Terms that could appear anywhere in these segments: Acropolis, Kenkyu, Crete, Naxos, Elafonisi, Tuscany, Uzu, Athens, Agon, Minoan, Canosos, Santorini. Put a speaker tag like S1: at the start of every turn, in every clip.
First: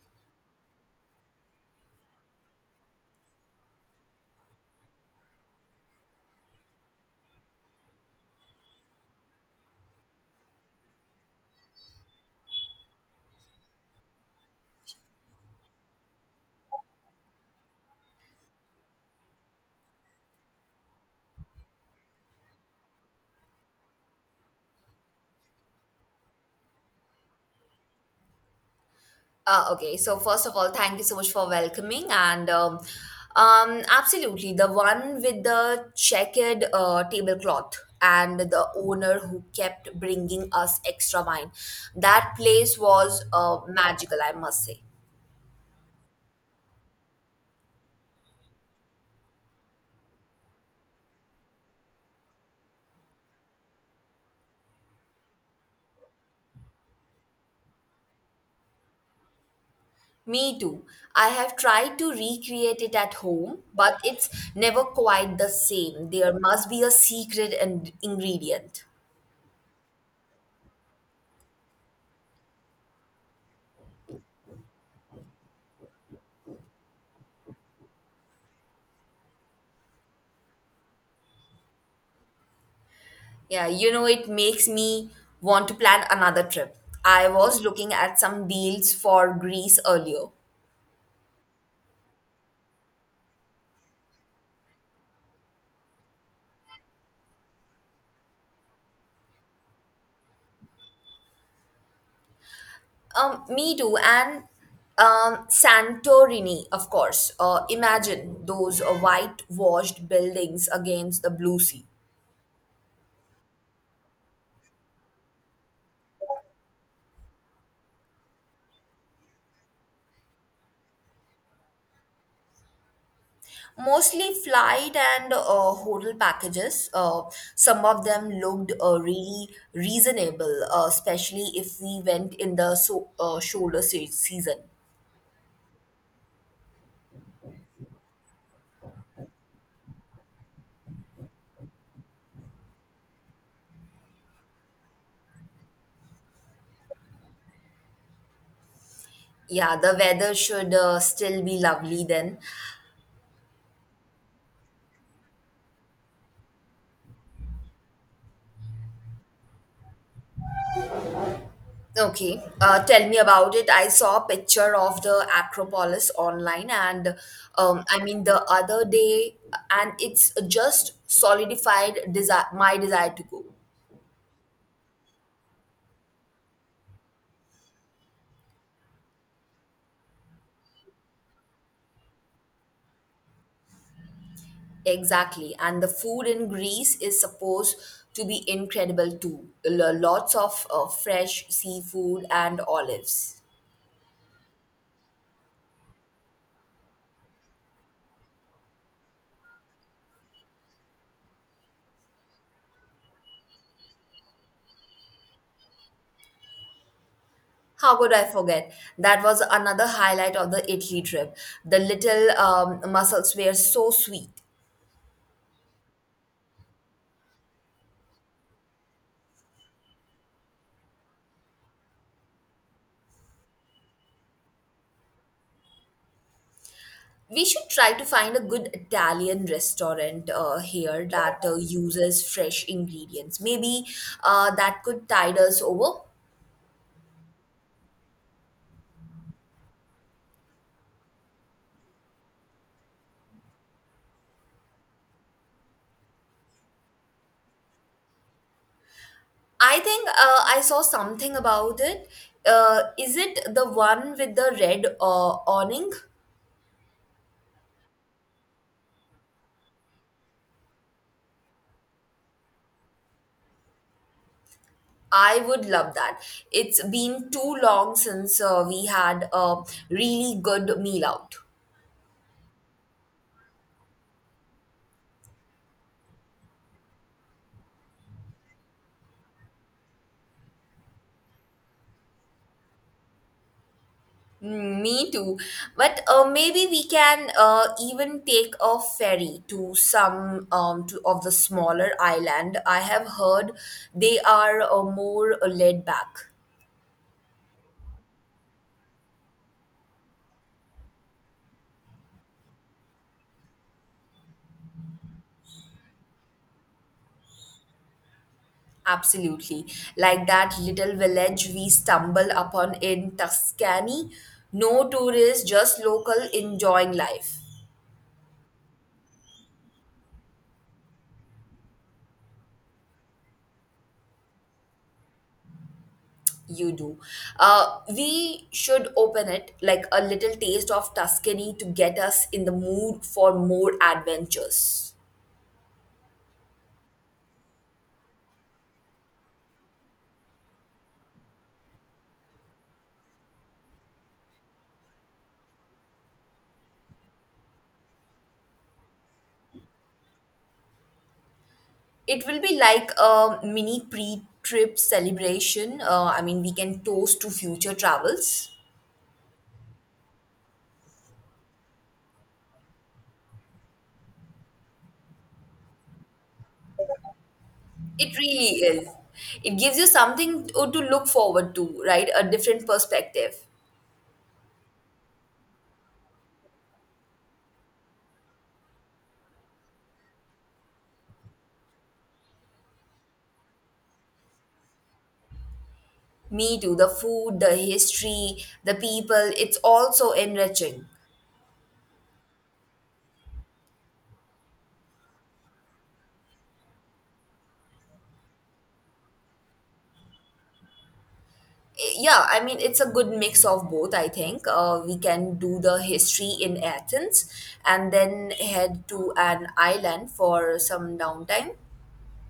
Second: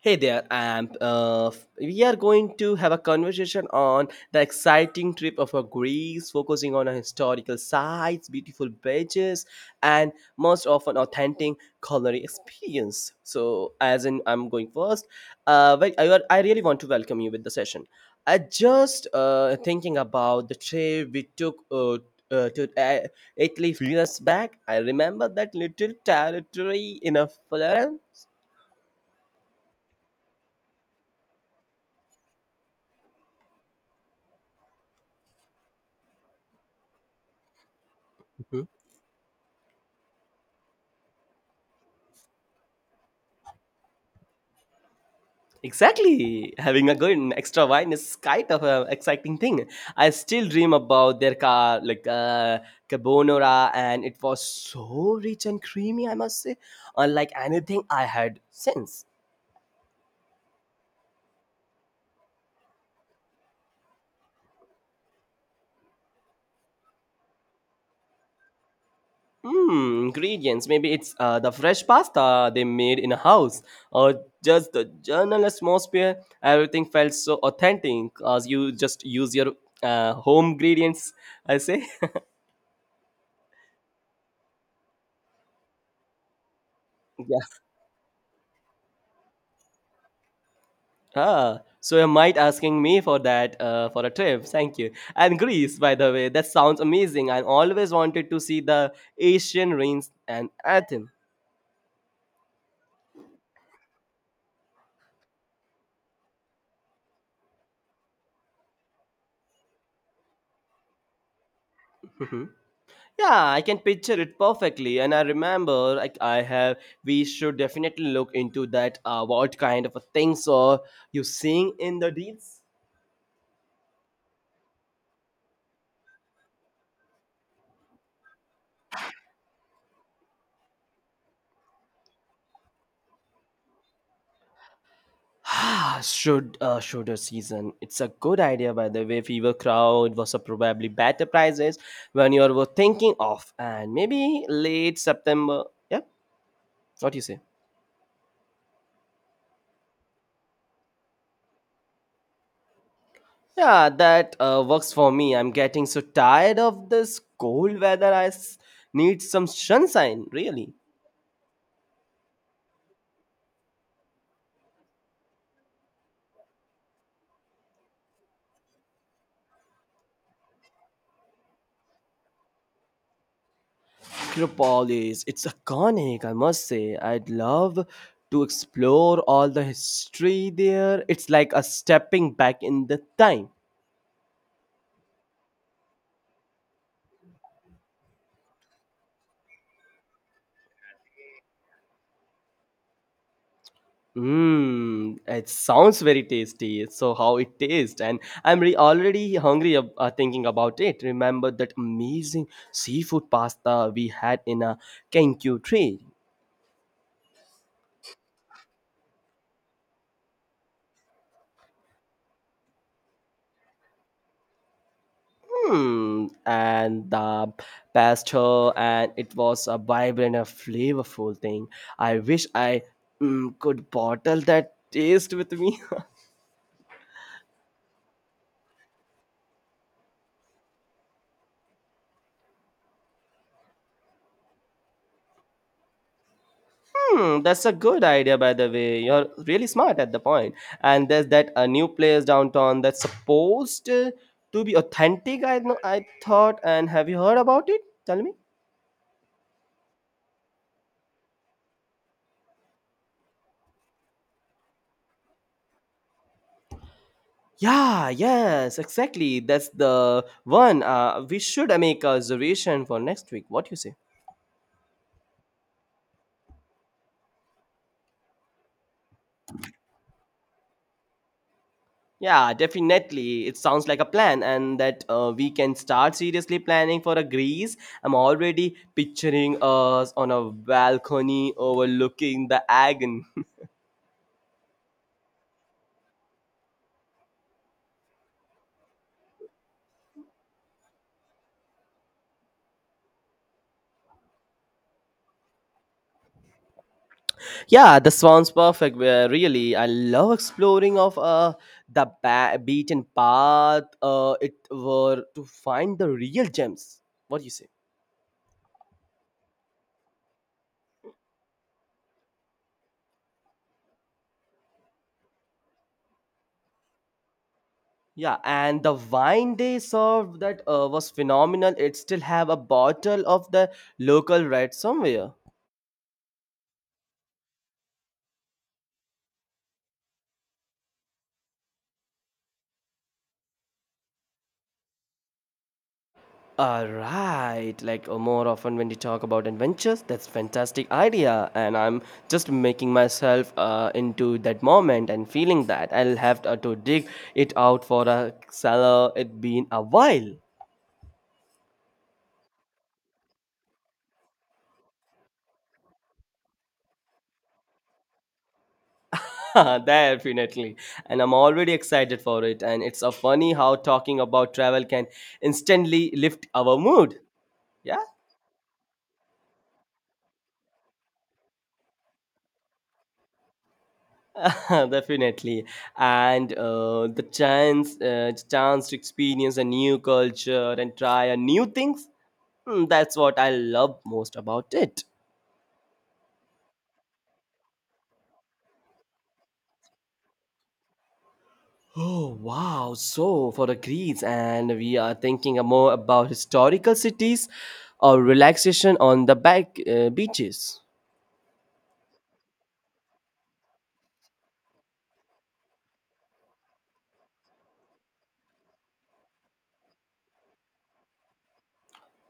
S1: Hey there, Amp. We are going to have a conversation on the exciting trip of Greece, focusing on historical sites, beautiful beaches, and most often authentic culinary experience. So, as in, I'm going first. I really want to welcome you with the session. I just thinking about the trip we took to Italy few years back. I remember that little territory in a Florence.
S2: Okay, first of all, thank you so much for welcoming, and absolutely the one with the checkered tablecloth and the owner who kept bringing us extra wine. That place was magical, I must say.
S1: Exactly. Having a good extra wine is kind of an exciting thing. I still dream about their car, like carbonara, and it was so rich and creamy, I must say, unlike anything I had since.
S2: Me too. I have tried to recreate it at home, but it's never quite the same. There must be a secret and ingredient.
S1: Ingredients. Maybe it's the fresh pasta they made in a house, or just the general atmosphere. Everything felt so authentic as you just use your home ingredients, I say.
S2: Yeah, it makes me want to plan another trip. I was looking at some deals for Greece earlier.
S1: Ah, so you might asking me for that for a trip. Thank you. And Greece, by the way, that sounds amazing. I always wanted to see the Asian ruins and Athens.
S2: Me too, and Santorini, of course. Imagine those whitewashed buildings against the blue sea.
S1: Mhm. Yeah, I can picture it perfectly, and I remember like I have. We should definitely look into that. What kind of a things are you seeing in the deeds?
S2: Mostly flight and hotel packages. Some of them looked really reasonable, especially if we went in the so, season.
S1: Ah, shoulder season. It's a good idea, by the way. Fever crowd was a probably better prices when you were thinking of, and maybe late September. Yeah, what do you say?
S2: Yeah, the weather should still be lovely then.
S1: Yeah, that works for me. I'm getting so tired of this cold weather. Need some sunshine, really.
S2: Okay, tell me about it. I saw a picture of the Acropolis online, and I mean the other day, and it's just solidified desire, my desire to go.
S1: Acropolis, it's iconic, I must say. I'd love to explore all the history there. It's like a stepping back in the time.
S2: Exactly, and the food in Greece is supposed to be incredible too. Lots of fresh seafood and olives.
S1: Mmm, it sounds very tasty. So how it tastes, and I'm really already hungry thinking about it. Remember that amazing seafood pasta we had in a Kenkyu tree.
S2: How could I forget? That was another highlight of the Italy trip. The little mussels were so sweet.
S1: And the pasta, and it was a vibrant and flavorful thing. I wish I could bottle that taste with me.
S2: We should try to find a good Italian restaurant here that uses fresh ingredients. Maybe that could tide us over.
S1: Hmm, that's a good idea, by the way. You're really smart at the point. And there's that a new place downtown that's supposed to be authentic. I know, I thought. And have you heard about it? Tell me.
S2: I think I saw something about it. Is it the one with the red awning?
S1: Yeah, yes, exactly. That's the one. We should make a reservation for next week. What you say?
S2: I would love that. It's been too long since we had a really good meal out.
S1: Yeah, definitely. It sounds like a plan, and that we can start seriously planning for a Greece. I'm already picturing us on a balcony overlooking the Agon.
S2: Mm, me too. But maybe we can even take a ferry to some of the smaller island. I have heard they are more laid back.
S1: Yeah, the sounds perfect. Where really, I love exploring of beaten path. It were to find the real gems. What do you say?
S2: Absolutely. Like that little village we stumbled upon in Tuscany. No tourists, just local enjoying life.
S1: Yeah, and the wine they served that was phenomenal. It still have a bottle of the local red somewhere.
S2: You do. We should open it like a little taste of Tuscany to get us in the mood for more adventures.
S1: All right, like more often when we talk about adventures, that's fantastic idea, and I'm just making myself into that moment and feeling that I'll have to dig it out for a seller. It been a while.
S2: It will be like a mini pre-trip celebration. I mean, we can toast to future travels.
S1: Definitely, and I'm already excited for it. And it's a funny how talking about travel can instantly lift our mood. Yeah.
S2: It really is. It gives you something to look forward to, right? A different perspective.
S1: Definitely, and the chance to experience a new culture and try a new things. That's what I love most about it.
S2: Me too. The food, the history, the people, it's also enriching.
S1: Oh wow! So for the Greece, and we are thinking more about historical cities or relaxation on the back beaches.
S2: Yeah, I mean, it's a good mix of both, I think. We can do the history in Athens and then head to an island for some downtime.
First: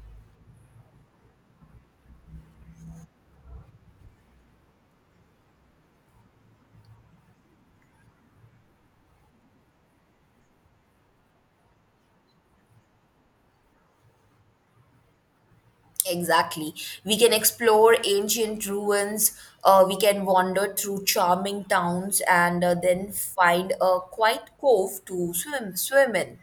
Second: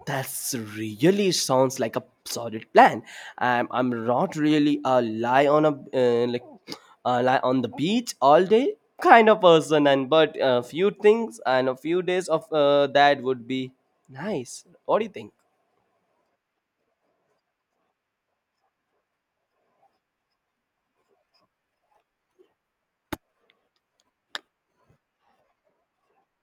S1: That's really sounds like a solid plan. I'm not really a lie on a like a lie on the beach all day kind of person, and but a few things and a few days of that would be nice. What do you think?
S2: Exactly. We can explore ancient ruins, we can wander through charming towns and then find a quiet cove to swim in.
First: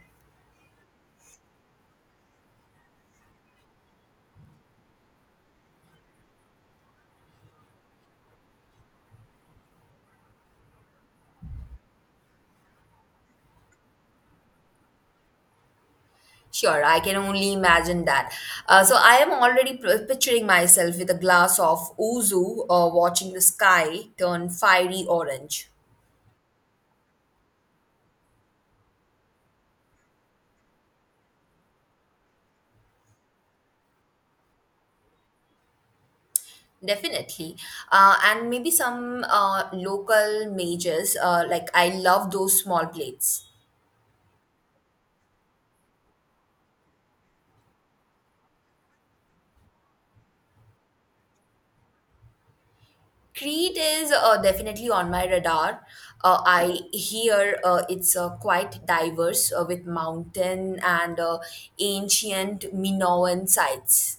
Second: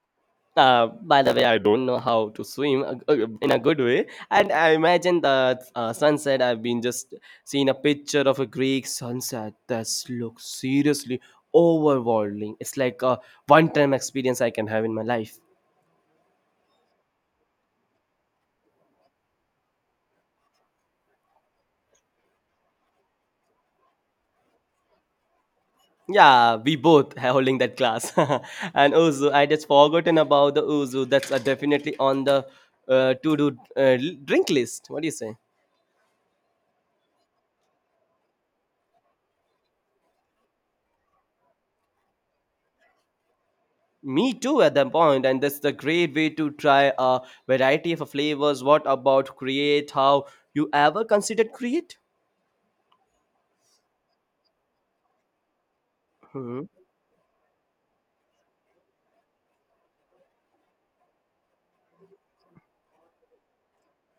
S1: By the way, I don't know how to swim in a good way, and I imagine the sunset. I've been just seeing a picture of a Greek sunset that looks seriously overwhelming. It's like a one-time experience I can have in my life.
S2: Sure, I can only imagine that. So I am already picturing myself with a glass of ouzo, watching the sky turn fiery orange.
S1: Yeah, we both are holding that glass, and Uzu. I just forgotten about the Uzu. That's definitely on the to do drink list. What do you say?
S2: Definitely. And maybe some local mages, like I love those small plates.
S1: Me too at that point, and that's the great way to try a variety of flavors. What about create? How you ever considered create?
S2: Crete is definitely on my radar.
S1: Hmm.
S2: I hear it's quite diverse with mountain and ancient Minoan sites.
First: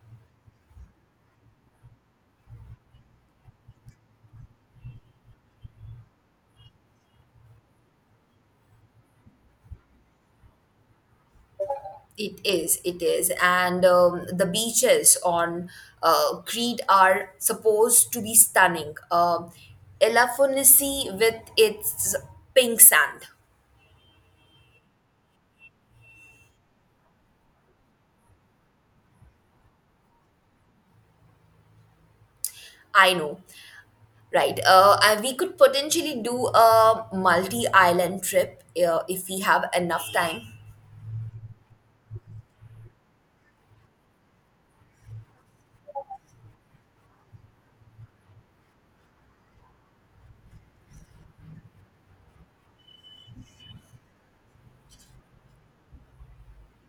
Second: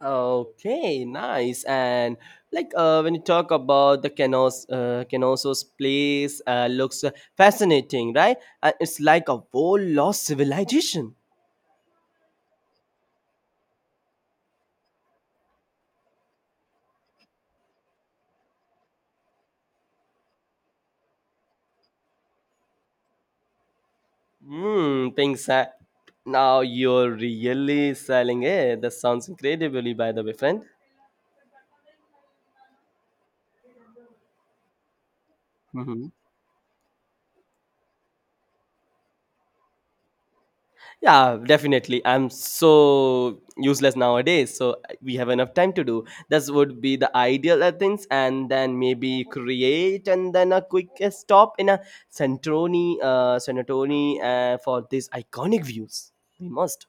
S1: Okay, nice. And like when you talk about the Canosos place, looks fascinating, right? And it's like a whole lost civilization.
S2: It is, it is. And the beaches on Crete are supposed to be stunning. Elafonisi with its pink sand.
S1: Hmm, things that now you're really selling it. That sounds incredibly, by the way, friend.
S2: I know, right? And we could potentially do a multi island trip if we have enough time.
S1: Yeah, definitely. I'm so useless nowadays. So we have enough time to do. This would be the ideal things, and then maybe create and then a quick stop in a Sanatoni for these iconic views. We must.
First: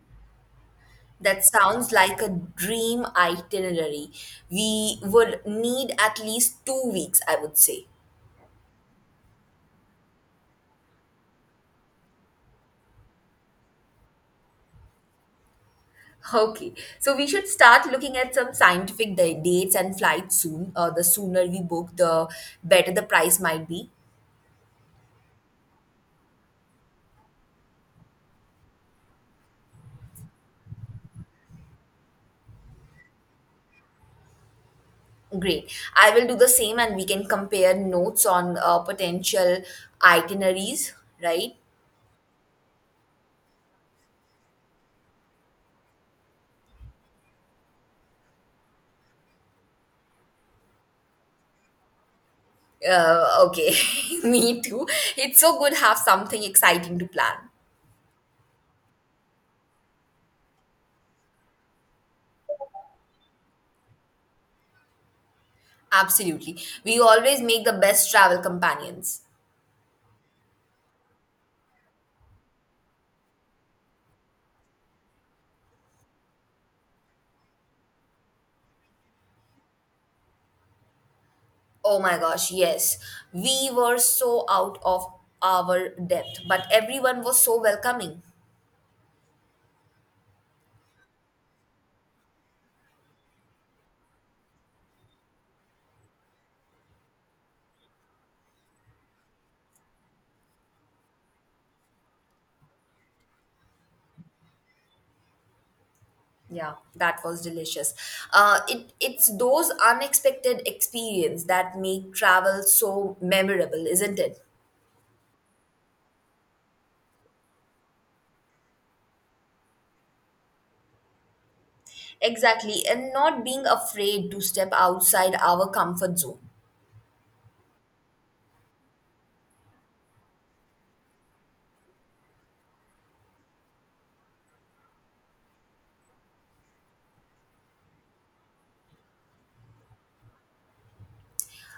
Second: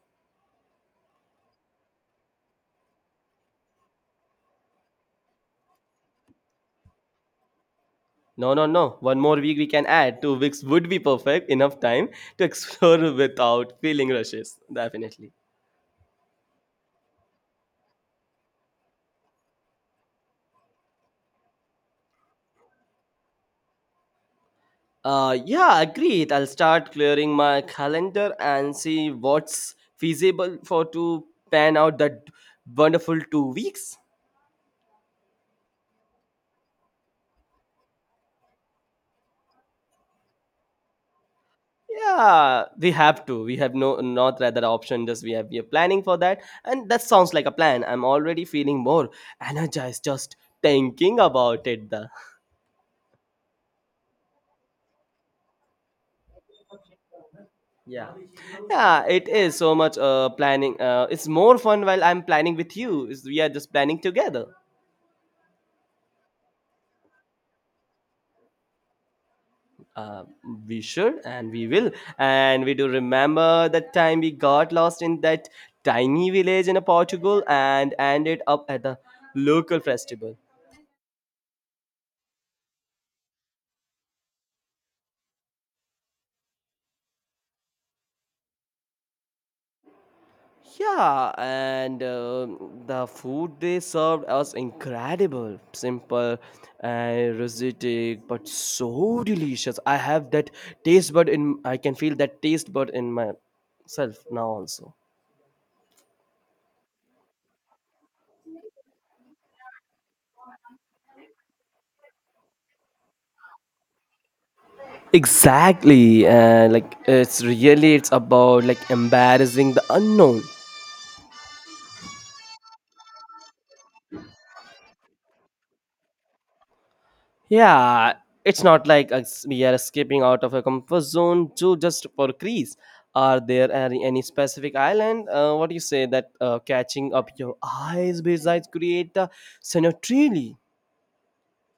S2: That sounds like a dream itinerary. We would need at least 2 weeks, I would say.
S1: No, no, no. One more week we can add. 2 weeks would be perfect. Enough time to explore without feeling rushes. Definitely.
S2: Okay, so we should start looking at some dates and flights soon. The sooner we book, the better the price might be.
S1: Yeah, agreed. I'll start clearing my calendar and see what's feasible for to pan out that wonderful 2 weeks.
S2: Great. I will do the same and we can compare notes on potential itineraries, right?
S1: Yeah, we have to. We have no not rather option. Just we are planning for that, and that sounds like a plan. I'm already feeling more energized just thinking about it. The
S2: Uh, okay, me too. It's so good have something exciting to plan.
S1: yeah, yeah, it is so much planning. It's more fun while I'm planning with you. Is we are just planning together.
S2: Absolutely. We always make the best travel companions.
S1: Uh, we should and we will. And we do remember that time we got lost in that tiny village in Portugal and ended up at the local festival.
S2: Oh my gosh, yes. We were so out of our depth, but everyone was so welcoming.
S1: Yeah, and the food they served was incredible, simple and rustic, but so delicious. I have that taste bud in. I can feel that taste bud in myself now also.
S2: Yeah, that was delicious. It's those unexpected experience that make travel so memorable, isn't it?
S1: Exactly, and like it's really it's about like embarrassing the unknown.
S2: Exactly, and not being afraid to step outside our comfort zone.
S1: Yeah, it's not like we are escaping out of a comfort zone to just for Greece. Are there any specific island? What do you say that catching up your eyes besides create the scenario?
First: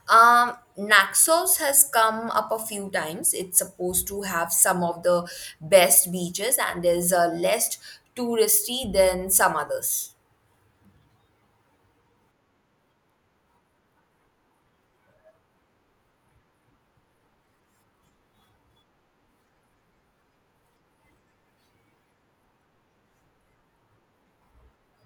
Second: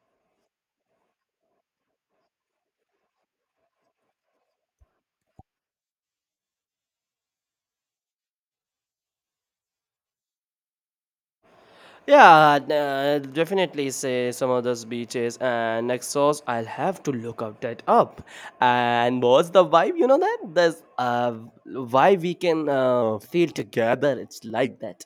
S2: Naxos has come up a few times. It's supposed to have some of the best beaches, and is less touristy than some others.
S1: Yeah, definitely say some of those beaches and Naxos. I'll have to look out that up. And what's the vibe? You know that there's why we can feel together. It's like that.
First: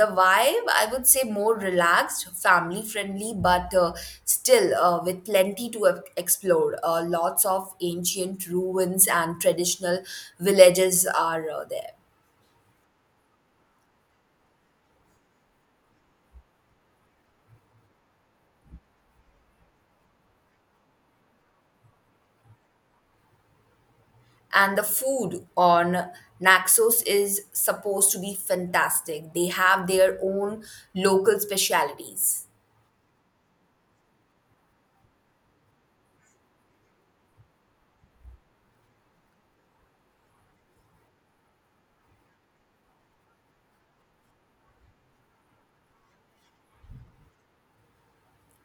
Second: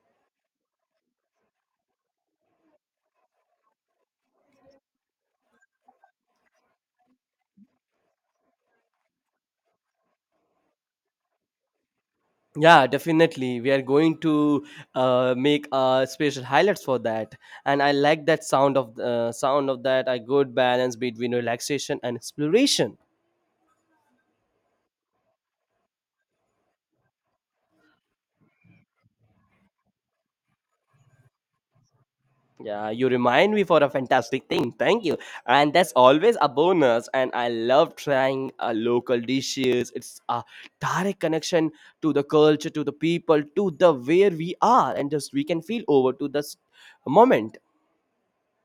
S2: The vibe I would say more relaxed family friendly but still with plenty to explore, lots of ancient ruins and traditional villages are there.
S1: Yeah, definitely. We are going to make special highlights for that. And I like that sound of that. A good balance between relaxation and exploration.
S2: And the food on Naxos is supposed to be fantastic. They have their own local specialities.
S1: Yeah, you remind me for a fantastic thing. Thank you. And that's always a bonus. And I love trying local dishes. It's a direct connection to the culture, to the people, to the where we are, and just we can feel over to this moment.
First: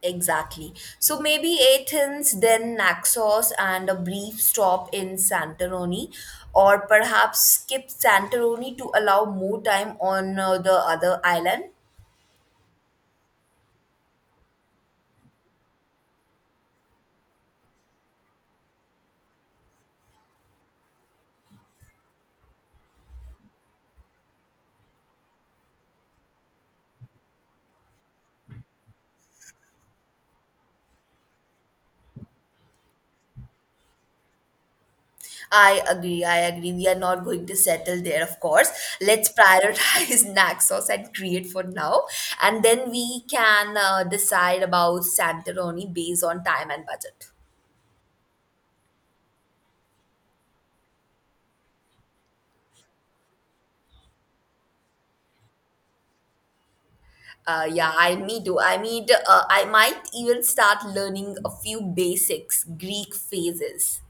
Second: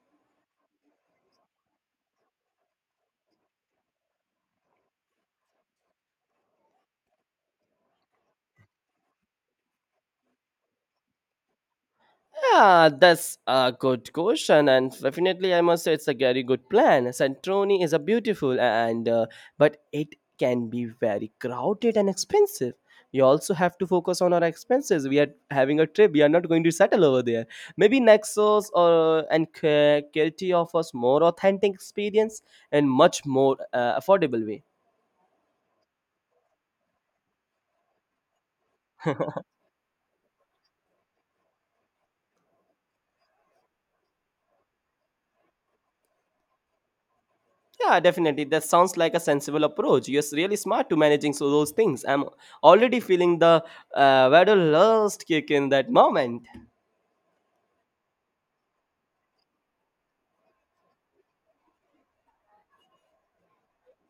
S2: Exactly. So maybe Athens, then Naxos, and a brief stop in Santorini, or perhaps skip Santorini to allow more time on the other island.
S1: Yeah, that's a good question, and definitely I must say it's a very good plan. Santorini is a beautiful and but it can be very crowded and expensive. We also have to focus on our expenses. We are having a trip. We are not going to settle over there. Maybe Naxos or and Kirti offers more authentic experience and much more affordable way.
S2: I agree. I agree. We are not going to settle there, of course. Let's prioritize Naxos and Crete for now, and then we can decide about Santorini based on time and budget.
S1: Yeah, definitely. That sounds like a sensible approach. You're really smart to managing so those things. I'm already feeling the wanderlust kick in that moment.
S2: Yeah, I me too. I mean, I might even start learning a few basics, Greek phrases.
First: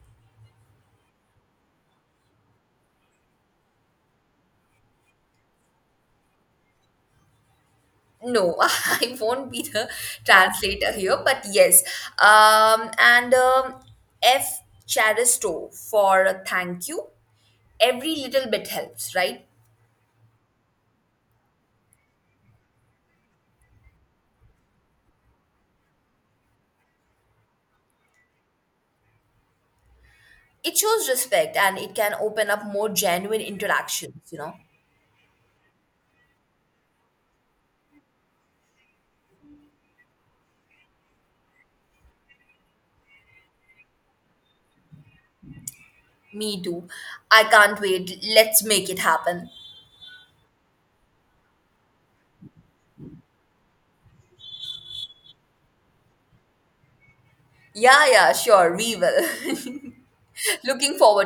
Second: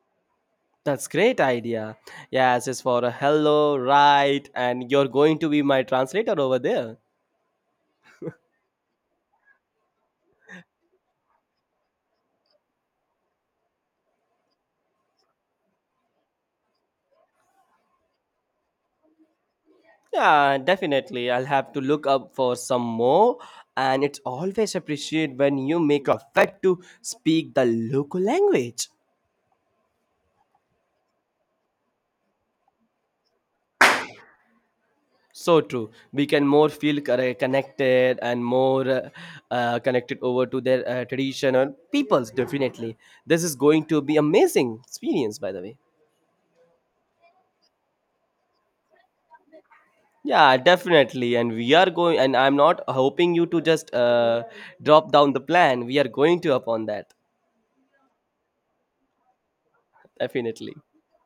S1: That's great idea. Yeah, just for a hello, right? And you're going to be my translator over there.
S2: No, I won't be the translator here, but yes. And F. Charisto for a thank you. Every little bit helps, right?
S1: Yeah, definitely. I'll have to look up for some more. And it's always appreciated when you make a effort to speak the local language.
S2: It shows respect and it can open up more genuine interactions, you know.
S1: So true. We can more feel connected and more connected over to their tradition and peoples. Definitely, this is going to be amazing experience. By the way,
S2: Me too. I can't wait. Let's make it happen.
S1: yeah, definitely. And we are going. And I'm not hoping you to just drop down the plan. We are going to upon that.
S2: Yeah, yeah, sure, we will.
S1: Definitely.
S2: Looking forward.